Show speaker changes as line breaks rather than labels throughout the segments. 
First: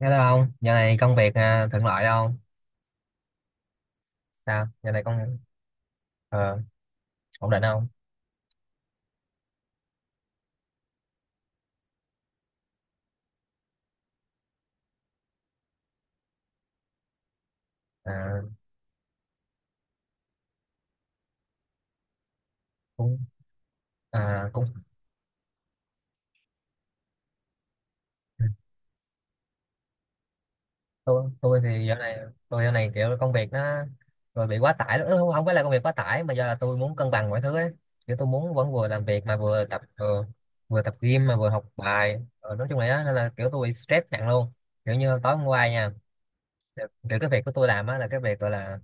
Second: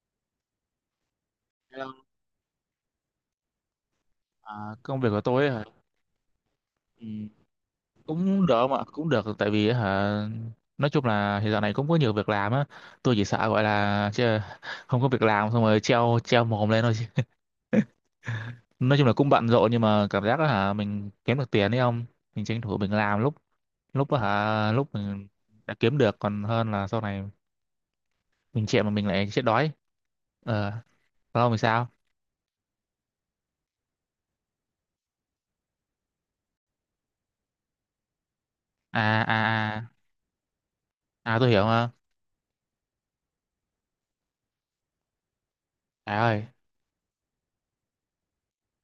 Nghe đâu không giờ này công việc, thuận lợi
Hello.
đâu. Sao
À,
giờ
Công
này
việc của
công...
tôi hả?
ờ,
Ừ,
ổn định không?
cũng được mà cũng được. Tại vì hả, nói chung là hiện giờ này cũng có nhiều việc làm á. Tôi chỉ sợ gọi là chứ không có việc làm xong rồi treo treo mồm lên thôi.
à,
Nói chung là cũng bận rộn, nhưng mà cảm giác là hả mình kiếm được tiền đấy không, mình tranh thủ mình
Cũng...
làm lúc lúc
cũng...
hả lúc mình đã kiếm được, còn hơn là sau này mình chạy mà mình lại chết đói. Ờ,
tôi
còn không thì
tôi thì
sao?
giờ này tôi giờ này kiểu công việc nó rồi bị quá tải lắm. Ừ, không không phải là công việc quá tải mà do là tôi muốn cân bằng mọi thứ ấy. Kiểu tôi muốn vẫn vừa làm
à
việc mà
à à
vừa tập gym mà vừa
tôi
học
hiểu mà.
bài. Ờ, nói chung là đó, nên là kiểu tôi bị stress nặng luôn. Kiểu như tối hôm qua nha,
Trời ơi,
kiểu kiểu cái việc của tôi làm á là cái việc gọi là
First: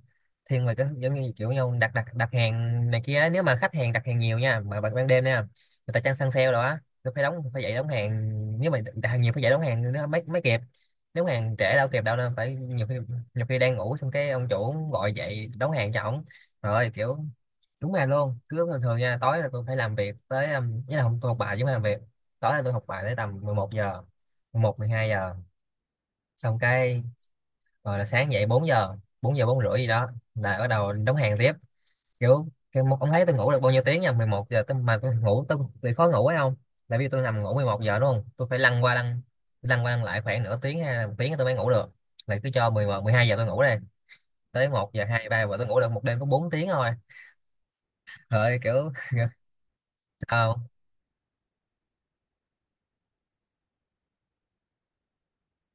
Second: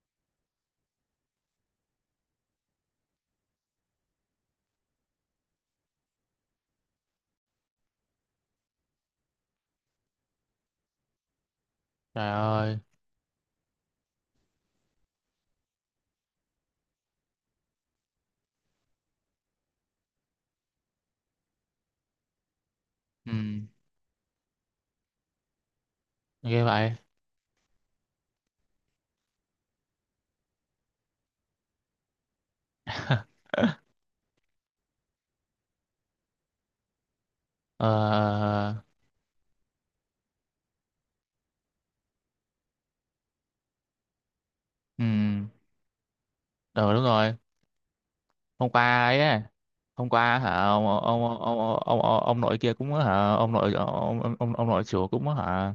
thiên về cái giống như kiểu nhau đặt đặt đặt hàng này kia á. Nếu mà khách hàng đặt hàng nhiều nha, mà ban ban đêm nha, người ta chăng săn sale rồi á, tôi phải đóng, phải dậy đóng hàng. Nếu mà đặt hàng nhiều phải dậy đóng hàng nó mới mới kịp. Nếu hàng trễ đâu kịp đâu,
trời
nên phải
ơi.
nhiều khi, nhiều khi đang ngủ xong cái ông chủ gọi dậy đóng hàng cho ổng. Rồi kiểu đúng là luôn, cứ thường thường nha tối là tôi phải làm việc tới ý là không, tôi học bài chứ không phải làm việc. Tối là tôi học bài tới
Ừ,
tầm 11 giờ, mười một mười hai giờ, xong
ghê vậy.
cái rồi là sáng dậy 4 giờ, 4 giờ 4 rưỡi gì đó là bắt đầu đóng hàng tiếp. Kiểu cái một ông thấy tôi ngủ được bao nhiêu tiếng nha, 11 giờ tôi, mà tôi ngủ tôi bị khó ngủ ấy không, là vì tôi nằm ngủ mười một
Ờ,
giờ đúng không, tôi phải lăn qua lăn lại khoảng nửa tiếng hay là một tiếng tôi mới ngủ được, là cứ cho mười một mười hai giờ tôi ngủ đây, tới một
ừ,
giờ 2 3 giờ tôi ngủ được một đêm có bốn tiếng thôi.
ừ, đúng rồi.
Trời ơi,
Hôm
kiểu
qua ấy, á, hôm qua hả
sao?
ông nội kia cũng hả, ông nội chủ cũng hả,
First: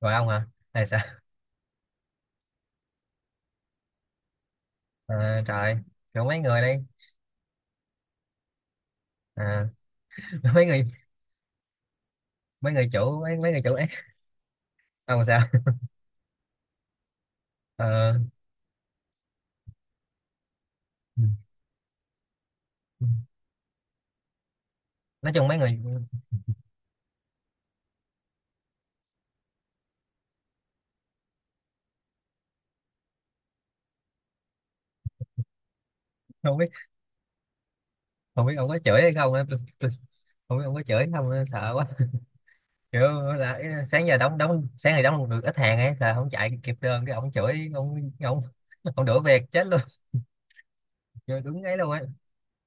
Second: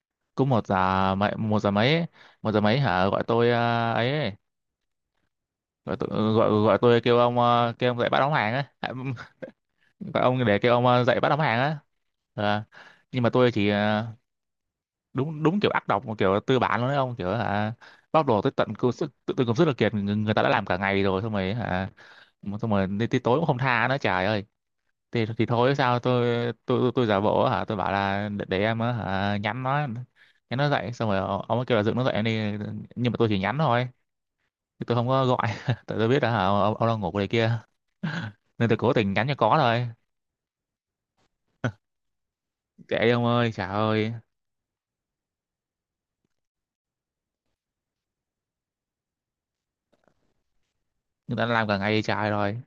Rồi ông hả?
cũng
Hay sao?
một giờ mấy ấy, một giờ mấy hả, gọi tôi ờ, ấy, ấy,
Trời.
gọi tôi
Kiểu mấy
gọi
người
gọi
đây.
tôi kêu ông kêu ông dậy bắt đóng hàng á. À,
à,
gọi ông để
mấy
kêu
người,
ông dậy bắt đóng hàng á. Ờ,
mấy người chủ,
nhưng mà
mấy mấy
tôi
người
chỉ
chủ ấy. Ông sao?
đúng đúng kiểu ác độc mà, kiểu tư bản luôn đấy ông, kiểu hả
Ờ,
bóc lột tới tận công sức, tự, tự công sức là kiệt người ta đã làm cả ngày rồi, xong rồi hả mà xong rồi đến tới tối cũng không tha nữa. Trời ơi, thì
nói
thì
chung mấy
thôi
người
sao
không
tôi, tôi giả bộ hả, tôi bảo là để em á, hả nhắn nó, nhắn nó dậy. Xong rồi ông ấy kêu là dựng nó dậy em đi, nhưng mà tôi chỉ nhắn thôi chứ tôi không có gọi. Tại tôi biết là hả,
biết,
ông đang ngủ ở đây kia,
không biết ông
nên tôi
có
cố
chửi hay
tình nhắn
không
cho
á,
có thôi.
tôi, không biết ông có chửi hay không á, sợ quá.
Kệ đi
Kiểu
ông ơi,
là
trời
sáng
ơi,
giờ đóng đóng sáng ngày đóng được ít hàng ấy, sợ không chạy kịp đơn cái ông chửi, ông ông đuổi việc chết luôn.
người
Trời,
ta đã
đúng
làm
ấy
cả
luôn á.
ngày trời rồi.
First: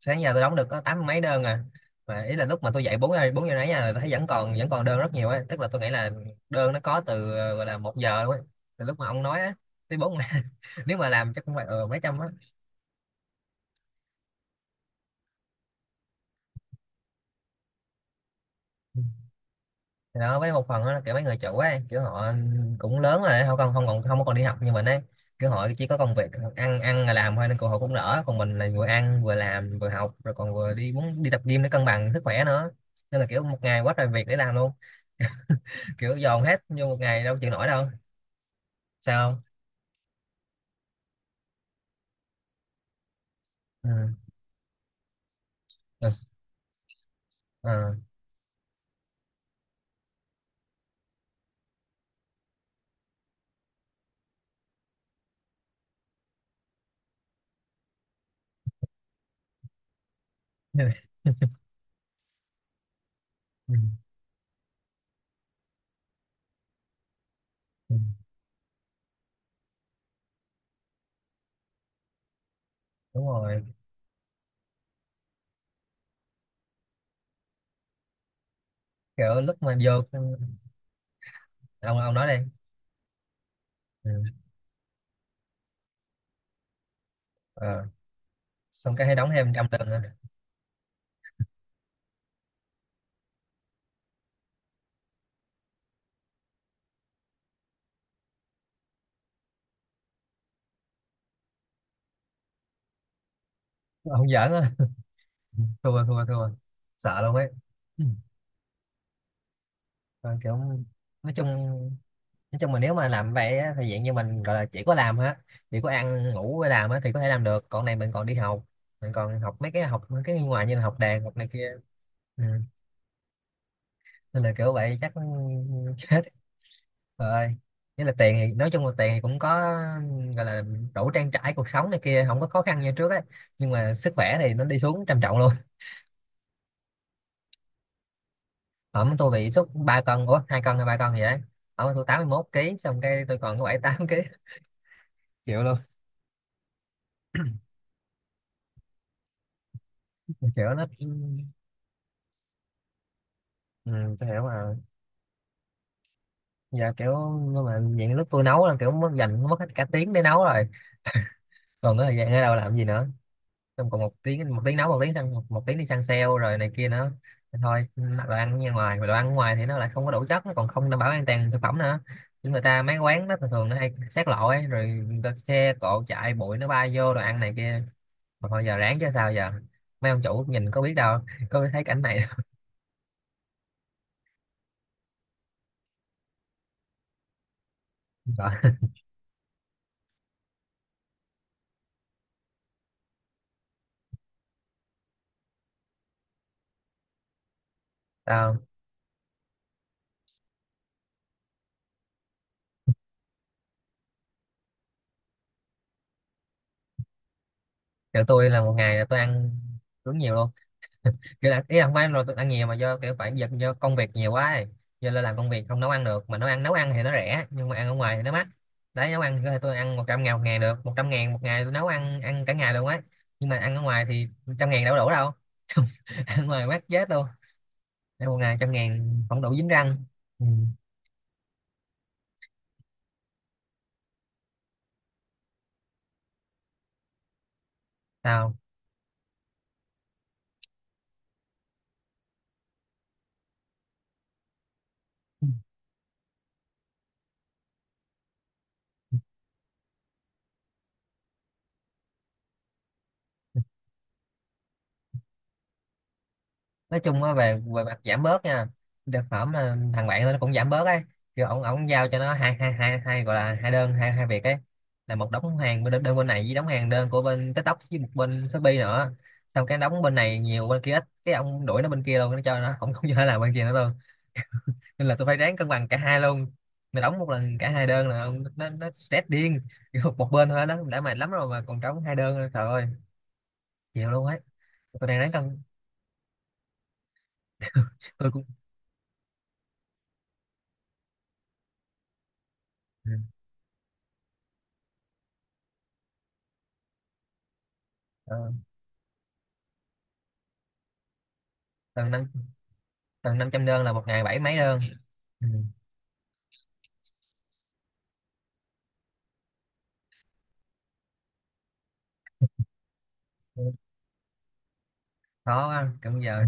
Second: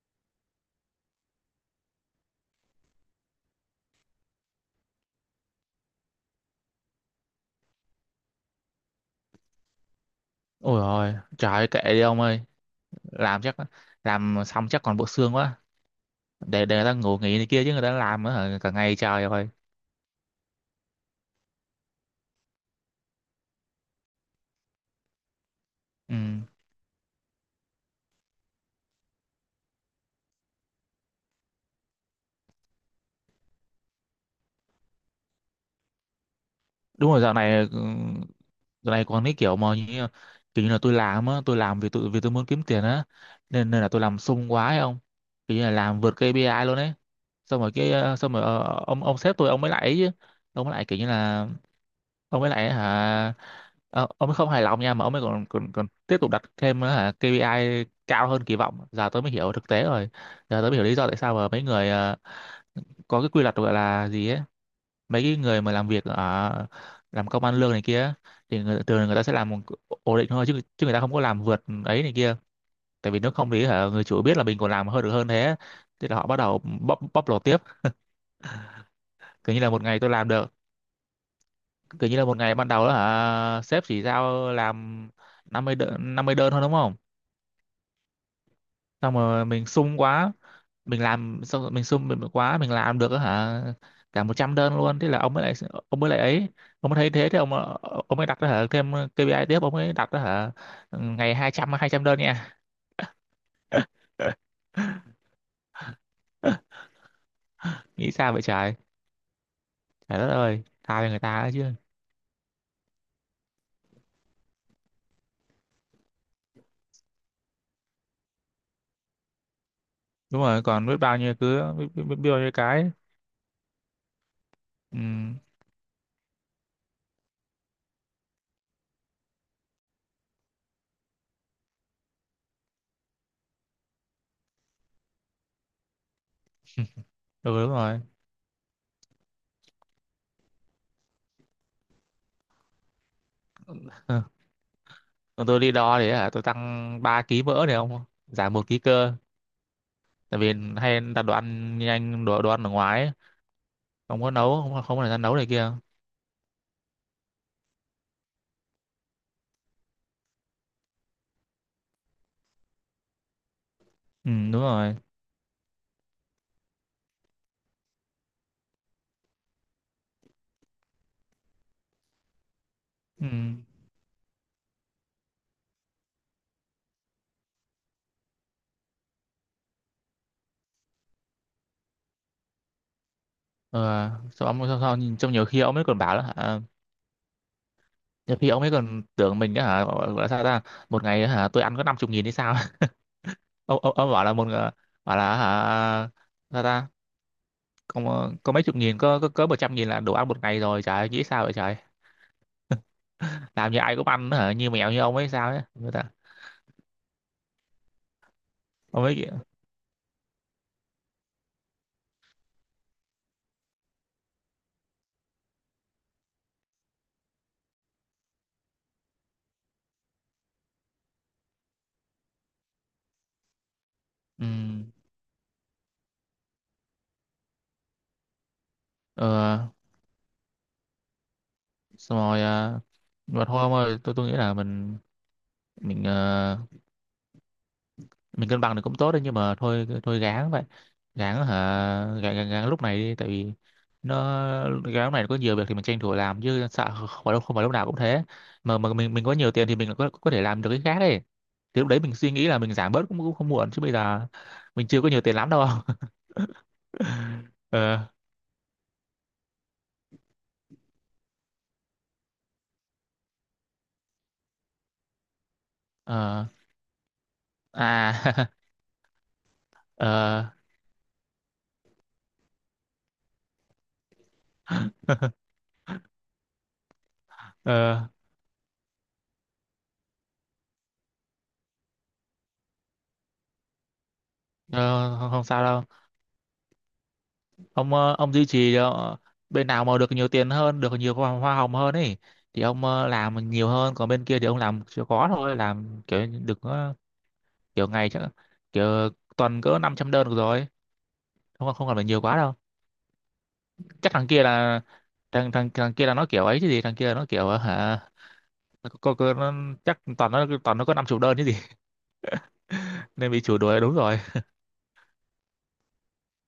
Sáng giờ tôi đóng được có tám mấy đơn à. Mà ý là lúc mà tôi dậy bốn giờ, bốn giờ nãy là tôi thấy vẫn còn, vẫn còn đơn rất nhiều ấy, tức là tôi nghĩ là đơn nó có từ gọi là một giờ luôn ấy, từ lúc mà ông nói á tới bốn
Ôi
nếu mà
rồi
làm chắc cũng phải
trời, kệ
mấy
đi
trăm
ông
á.
ơi. Làm chắc, làm xong chắc còn bộ xương quá. Để người ta ngủ nghỉ này kia chứ, người ta làm á hả, cả ngày trời rồi.
Thì đó, với một phần đó là kiểu mấy người chủ ấy kiểu họ cũng lớn rồi, họ còn không, còn không đi học như mình ấy. Kiểu họ chỉ có công
Ừ,
việc ăn ăn là làm thôi nên họ cũng đỡ, còn mình là vừa ăn vừa làm vừa học rồi còn vừa đi muốn đi tập gym để cân bằng sức khỏe nữa, nên là kiểu một ngày quá trời việc để làm luôn, kiểu dồn hết vô một
đúng rồi.
ngày
Dạo
đâu chịu nổi
này ừ,
đâu.
dạo này còn
Sao
cái
không?
kiểu mà như, kiểu như là tôi làm á, tôi làm vì tôi muốn kiếm tiền á, nên nên là
Ừ.
tôi làm sung quá ấy ông, kiểu như là làm
Rồi
vượt KPI luôn ấy. Xong rồi cái
ờ.
xong rồi ông sếp tôi, ông mới lại ấy chứ, ông mới lại kiểu như là ông ấy lại hả, ờ, ông ấy không hài lòng nha, mà ông ấy còn còn còn tiếp tục đặt thêm hả KPI cao hơn kỳ vọng. Giờ tôi mới hiểu thực tế rồi, giờ tôi mới hiểu lý do tại sao mà mấy người ờ, có cái quy luật gọi
Ừ.
là gì ấy, mấy cái người mà làm việc ở làm công ăn lương này
Ừ,
kia thì thường người ta sẽ làm một- ổn định thôi, chứ chứ người ta không có làm vượt ấy này kia. Tại vì
đúng
nếu không
rồi.
thì hả, người chủ biết là mình còn làm hơn được hơn thế, thế là họ bắt đầu bóc bóc lột tiếp.
Kiểu
Kiểu
lúc
như là
mà
một
vô,
ngày tôi
ừ,
làm được, kiểu
ông
như là
nói
một
đây.
ngày ban đầu đó hả, sếp chỉ
Ừ.
giao làm 50 đơn, thôi đúng không.
Ờ. Xong cái
Xong
hay đóng
rồi
thêm trăm
mình
lần nữa.
sung quá, mình làm xong rồi mình sung mình quá, mình làm được á hả cả 100 đơn luôn. Thế là ông mới lại, ông mới lại ấy ông mới thấy thế thì ông mới đặt đó hả thêm KPI tiếp, ông mới đặt đó hả, ngày hai trăm, đơn nha.
Ông giỡn á. Ừ, thua thua thua, sợ luôn ấy. Ừ.
Nghĩ sao vậy trời? Trời đất
Rồi kiểu
ơi, tha cho người
nói
ta ấy chứ.
chung, nói chung mà nếu mà làm vậy á, thì dạng như mình gọi là chỉ có làm hết, chỉ có ăn ngủ với làm á, thì có thể làm được, còn này mình còn đi học, mình còn học mấy cái, học mấy cái
Đúng rồi,
ngoài như là
còn biết
học
bao
đàn
nhiêu,
học này kia.
biết bao
Ừ.
nhiêu cái.
Nên là kiểu vậy
Ừ,
chắc chết rồi. Nghĩa là tiền thì nói chung là tiền thì cũng có, gọi là đủ trang trải cuộc sống này kia, không có khó khăn như trước á, nhưng mà sức khỏe thì nó đi xuống trầm trọng luôn.
ừ đúng rồi.
Ẩm tôi bị sốt 3 cân, ủa hai cân hay ba cân gì đấy, ẩm tôi 81 ký xong cái tôi còn có bảy tám ký.
Ờ. Còn tôi
Kiểu
đi
luôn,
đo thì hả, tôi tăng 3 ký mỡ này không? Giảm một ký cơ. Tại vì
kiểu nó,
hay đặt đồ ăn nhanh, đồ ăn ở ngoài ấy.
ừ,
Không
tôi
có
hiểu
nấu,
mà.
không có thời gian nấu này kia.
Giờ kiểu nhưng mà những lúc tôi nấu là kiểu mất, dành mất hết cả tiếng để nấu rồi, còn cái thời gian ở đâu làm gì nữa. Xong còn một
Ừ,
tiếng,
đúng
một tiếng nấu,
rồi.
một tiếng sang một, một tiếng đi săn sale rồi này kia nữa. Thì thôi đồ ăn ra ngoài, mà đồ ăn ngoài thì nó lại không có đủ chất, nó còn không đảm bảo an toàn thực phẩm nữa. Những người ta mấy
Ừ.
quán đó thường thường nó hay xát lộ ấy rồi người ta xe cộ chạy bụi nó bay vô đồ ăn này kia. Mà thôi giờ ráng chứ sao giờ, mấy ông chủ nhìn có biết đâu, có biết thấy cảnh này đâu.
Ờ, sao nhìn, trong nhiều khi ông ấy còn bảo là hả, nhiều khi ông
Rồi,
ấy còn tưởng mình á hả, gọi là sao ta, một ngày hả, tôi ăn có năm chục nghìn hay sao? Ông bảo là một bảo là hả, sao ta, có
tao...
mấy chục nghìn, có 100 nghìn là đủ ăn một ngày rồi. Trời ơi, nghĩ sao vậy trời? Làm như ai cũng ăn hả, như mèo như ông ấy sao ấy. Người ta-
kiểu tôi là một ngày là
ông
tôi
ấy
ăn đúng nhiều luôn. Kiểu là ý là không phải là tôi ăn nhiều mà do kiểu phải giật do công việc nhiều quá ấy. Giờ là làm công việc không nấu ăn được, mà nấu ăn thì nó rẻ nhưng mà ăn ở ngoài thì nó mắc. Đấy, nấu ăn thì tôi ăn 100 ngàn một ngày được, 100 ngàn một ngày tôi nấu ăn ăn cả ngày luôn ấy. Nhưng mà ăn ở ngoài thì
ừ,
trăm ngàn đâu có đủ đâu. Ăn ở ngoài mắc chết luôn, ăn một ngày trăm ngàn không đủ
ờ,
dính răng. Ừ.
xong rồi à, mà thôi ông ơi, tôi nghĩ là mình mình ờ, mình
Sao?
cân bằng được cũng tốt đấy, nhưng mà thôi thôi gán vậy. gán hả gán, lúc này đi. Tại vì nó gán lúc này có nhiều việc thì mình tranh thủ làm, chứ sợ không phải lúc nào cũng thế. Mà mình có nhiều tiền thì mình có thể làm được cái khác đấy, thì lúc đấy mình suy nghĩ là mình giảm bớt cũng cũng không muộn, chứ bây giờ mình chưa có nhiều tiền lắm đâu.
Nói chung á, về về mặt
Ờ,
giảm bớt nha, thực phẩm là thằng bạn nó cũng giảm bớt ấy. Kiểu ổng ổng giao cho nó hai hai hai hai gọi là hai đơn, hai hai việc ấy, là một đóng hàng bên đơn bên này
ờ,
với đóng hàng đơn của bên TikTok với một
à.
bên Shopee nữa. Xong cái đóng
Ờ,
bên này nhiều bên kia ít, cái ông đuổi nó bên kia luôn, nó cho nó không không cho nó làm bên kia nữa luôn. Nên là tôi phải ráng cân bằng cả hai luôn. Mà đóng một lần cả hai đơn
ờ,
là nó stress điên, kiểu một bên thôi đó đã mệt lắm rồi mà còn trống hai đơn nữa, trời ơi, chịu luôn ấy. Tôi
ờ,
đang
không
ráng
không
cân
sao đâu. Ông
tôi
ông
cũng
duy trì bên nào mà được nhiều tiền hơn, được nhiều hoa hồng hơn ấy, thì ông
ừ.
làm nhiều hơn, còn bên kia thì ông làm chưa có thôi, làm kiểu được kiểu ngày chắc,
Ờ.
kiểu tuần cỡ 500 đơn được rồi, không không cần phải
Cần
nhiều
năng,
quá đâu.
tầng 500 đơn là một
Chắc
ngày
thằng
bảy
kia
mấy đơn.
là,
Ừ.
thằng thằng thằng kia là nó kiểu ấy chứ gì. Thằng kia là nó kiểu ờ, hả nó, chắc toàn nó, có năm chục đơn chứ gì. Nên bị chủ đuổi đúng rồi.
Khó quá kiểu giờ,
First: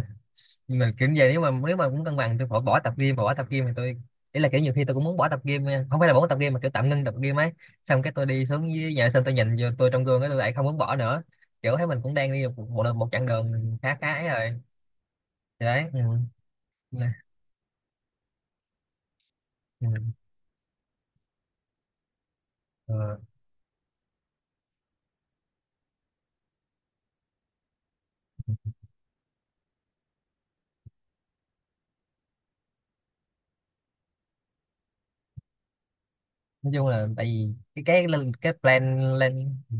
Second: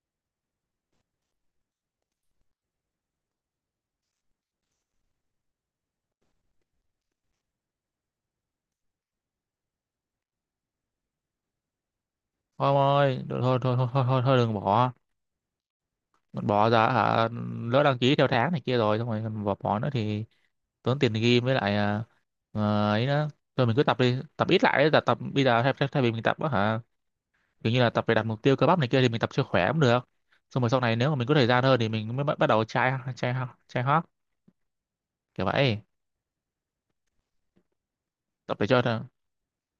nhưng mà kiểu giờ nếu mà, nếu mà muốn cân bằng tôi bỏ, bỏ tập gym thì tôi, ý là kiểu nhiều khi tôi cũng muốn bỏ tập gym nha. Không phải là bỏ tập gym mà kiểu tạm ngưng tập gym ấy. Xong cái tôi đi xuống dưới nhà sân tôi nhìn vô tôi trong gương cái tôi lại không muốn bỏ nữa. Kiểu thấy mình cũng đang đi một,
Ông
một
ơi,
chặng
thôi thôi
đường
thôi
khá
thôi
khá
thôi,
ấy
thôi đừng
rồi.
bỏ,
Thì đấy, ừ.
bỏ ra
Nè.
hả, lỡ đăng ký theo tháng này kia rồi xong rồi còn bỏ, bỏ
Ừ.
nữa thì tốn tiền gym, với lại à, ờ, ấy
Ừ.
đó, thôi mình cứ tập đi, tập ít lại đấy, là tập bây giờ thay vì mình tập á hả, kiểu như là tập để đạt mục tiêu cơ bắp này kia, thì mình tập cho khỏe cũng được. Xong rồi sau này nếu mà mình có thời gian hơn thì mình mới bắt bắt đầu chai chai chai hót, kiểu vậy.
Nói chung là tại vì cái lên cái
Tập để cho
plan
nó-
lên, ừ,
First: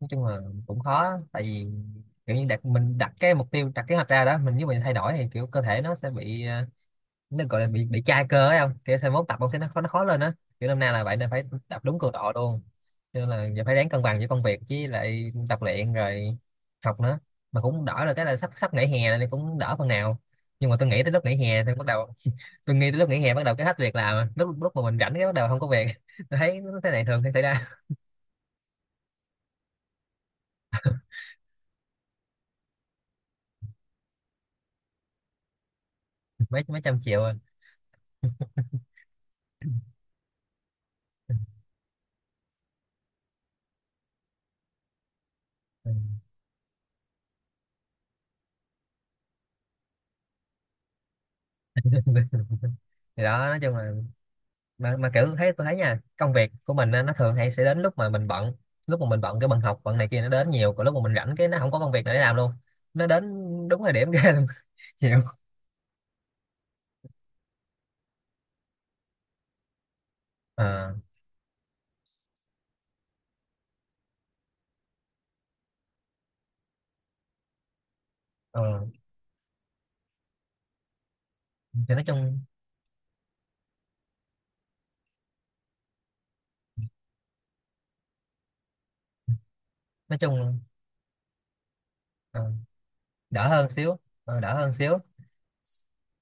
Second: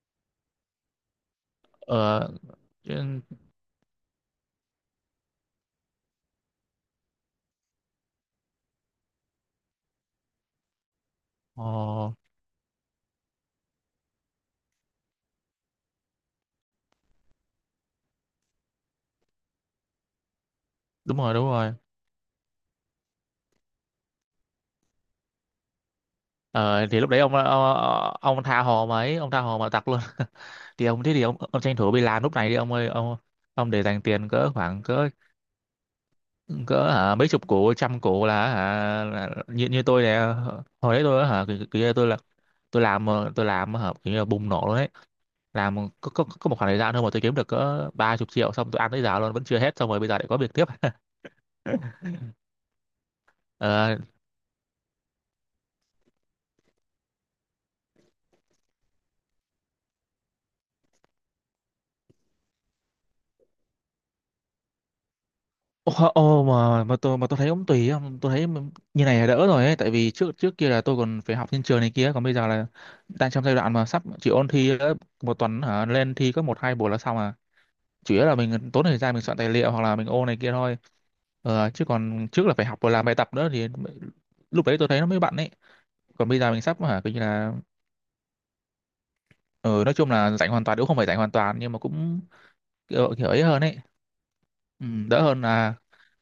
nói chung là cũng khó tại vì
ờ,
kiểu như đặt mình, đặt
chứ-
cái mục tiêu đặt kế hoạch ra đó, mình nếu mình thay đổi thì kiểu cơ thể nó sẽ bị nó gọi là bị chai cơ ấy không, kiểu sau mốt tập ông sẽ nó khó, nó khó lên á, kiểu năm nay là vậy nên phải
ờ,
tập đúng cường độ luôn. Cho nên là giờ phải ráng cân bằng giữa công việc với lại tập luyện rồi học nữa. Mà cũng đỡ là cái là sắp, sắp nghỉ hè nên cũng đỡ phần nào, nhưng mà tôi nghĩ tới
đúng
lúc
rồi,
nghỉ
đúng
hè
rồi.
thì bắt đầu tôi nghĩ tới lúc nghỉ hè bắt đầu cái hết việc làm à. Lúc, lúc mà mình rảnh cái bắt đầu không có việc. Tôi thấy
Ờ
cái
thì
này
lúc đấy
thường hay xảy ra.
ông tha hồ mà ấy, ông tha hồ mà tập luôn. Thì ông, ông tranh thủ đi làm lúc này đi ông ơi ông để dành tiền cỡ khoảng cỡ
Mấy, mấy
cỡ
trăm
hả
triệu
mấy
à.
chục củ trăm củ là hả như như tôi nè. Hồi đấy tôi á hả kiểu như tôi là, tôi làm ờ, tôi làm hả kiểu như là bùng nổ luôn đấy, làm có một khoảng thời gian thôi mà tôi kiếm được cỡ ba chục triệu, xong tôi ăn tới giờ luôn vẫn chưa hết, xong rồi bây giờ lại có việc tiếp.
Thì đó nói chung là,
Ờ.
mà kiểu thấy, tôi thấy nha, công việc của mình á, nó thường hay sẽ đến lúc mà mình bận. Lúc mà mình bận cái bận học bận này kia nó đến nhiều, còn lúc mà mình rảnh cái nó không có công việc nào để làm luôn. Nó đến đúng thời điểm ghê luôn. Chịu.
Ô, ô, mà tôi thấy cũng tùy á, tôi thấy như này là đỡ rồi ấy. Tại vì trước trước kia là
Ờ.
tôi còn phải học trên trường này kia, còn bây giờ là đang trong giai đoạn mà sắp chỉ ôn thi nữa, một tuần hả lên thi có một hai buổi là xong à, chủ yếu là
Ờ
mình tốn thời gian mình soạn tài liệu hoặc là mình ô này kia thôi. Ờ, chứ
thì nói
còn
chung,
trước là phải học và làm bài tập nữa thì lúc đấy tôi thấy nó mới bận ấy. Còn bây giờ mình sắp hả coi như là ờ, nói chung
nói
là rảnh
chung
hoàn toàn, cũng không phải rảnh hoàn toàn nhưng mà cũng
ờ,
kiểu ấy
đỡ
hơn
hơn
ấy.
xíu, ờ, đỡ hơn
Ừ,
xíu.
đỡ hơn là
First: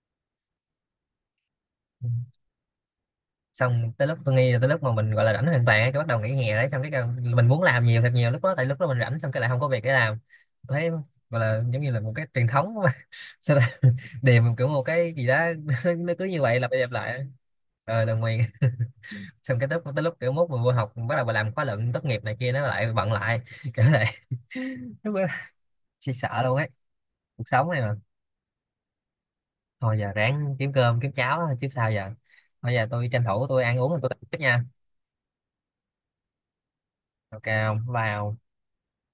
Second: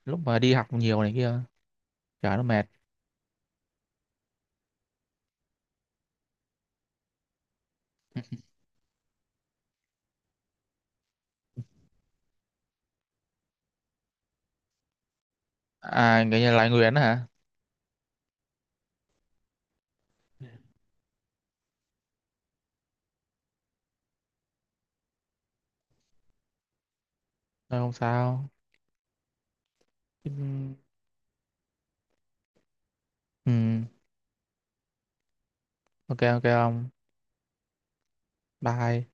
lúc mà đi học nhiều này kia,
Ừ.
chả nó mệt.
Xong tới lúc tôi nghĩ là tới lúc mà mình gọi là rảnh hoàn toàn á, cái bắt đầu nghỉ hè đấy xong cái mình muốn làm nhiều thật nhiều lúc đó tại lúc đó mình rảnh xong cái lại không có việc để làm. Tôi thấy gọi là giống như là một cái truyền thống mà sao, điềm kiểu một cái gì đó, nó cứ
À, cái
như
nhà
vậy lặp
Lai
đi lặp
Nguyễn
lại.
hả.
Ờ, đồng nguyên. Xong cái lúc tới lúc kiểu mốt mình vô học bắt đầu bà làm khóa luận tốt nghiệp này kia nó lại bận lại kiểu này. Lúc đó chị sợ luôn ấy, cuộc sống
Thôi
này
không
mà.
sao.
Thôi giờ
Ừ,
ráng kiếm cơm kiếm cháo chứ sao giờ. Bây giờ tôi tranh thủ tôi ăn uống rồi tôi tiếp nha.
ok ok ông,
Ok không vào?
bye.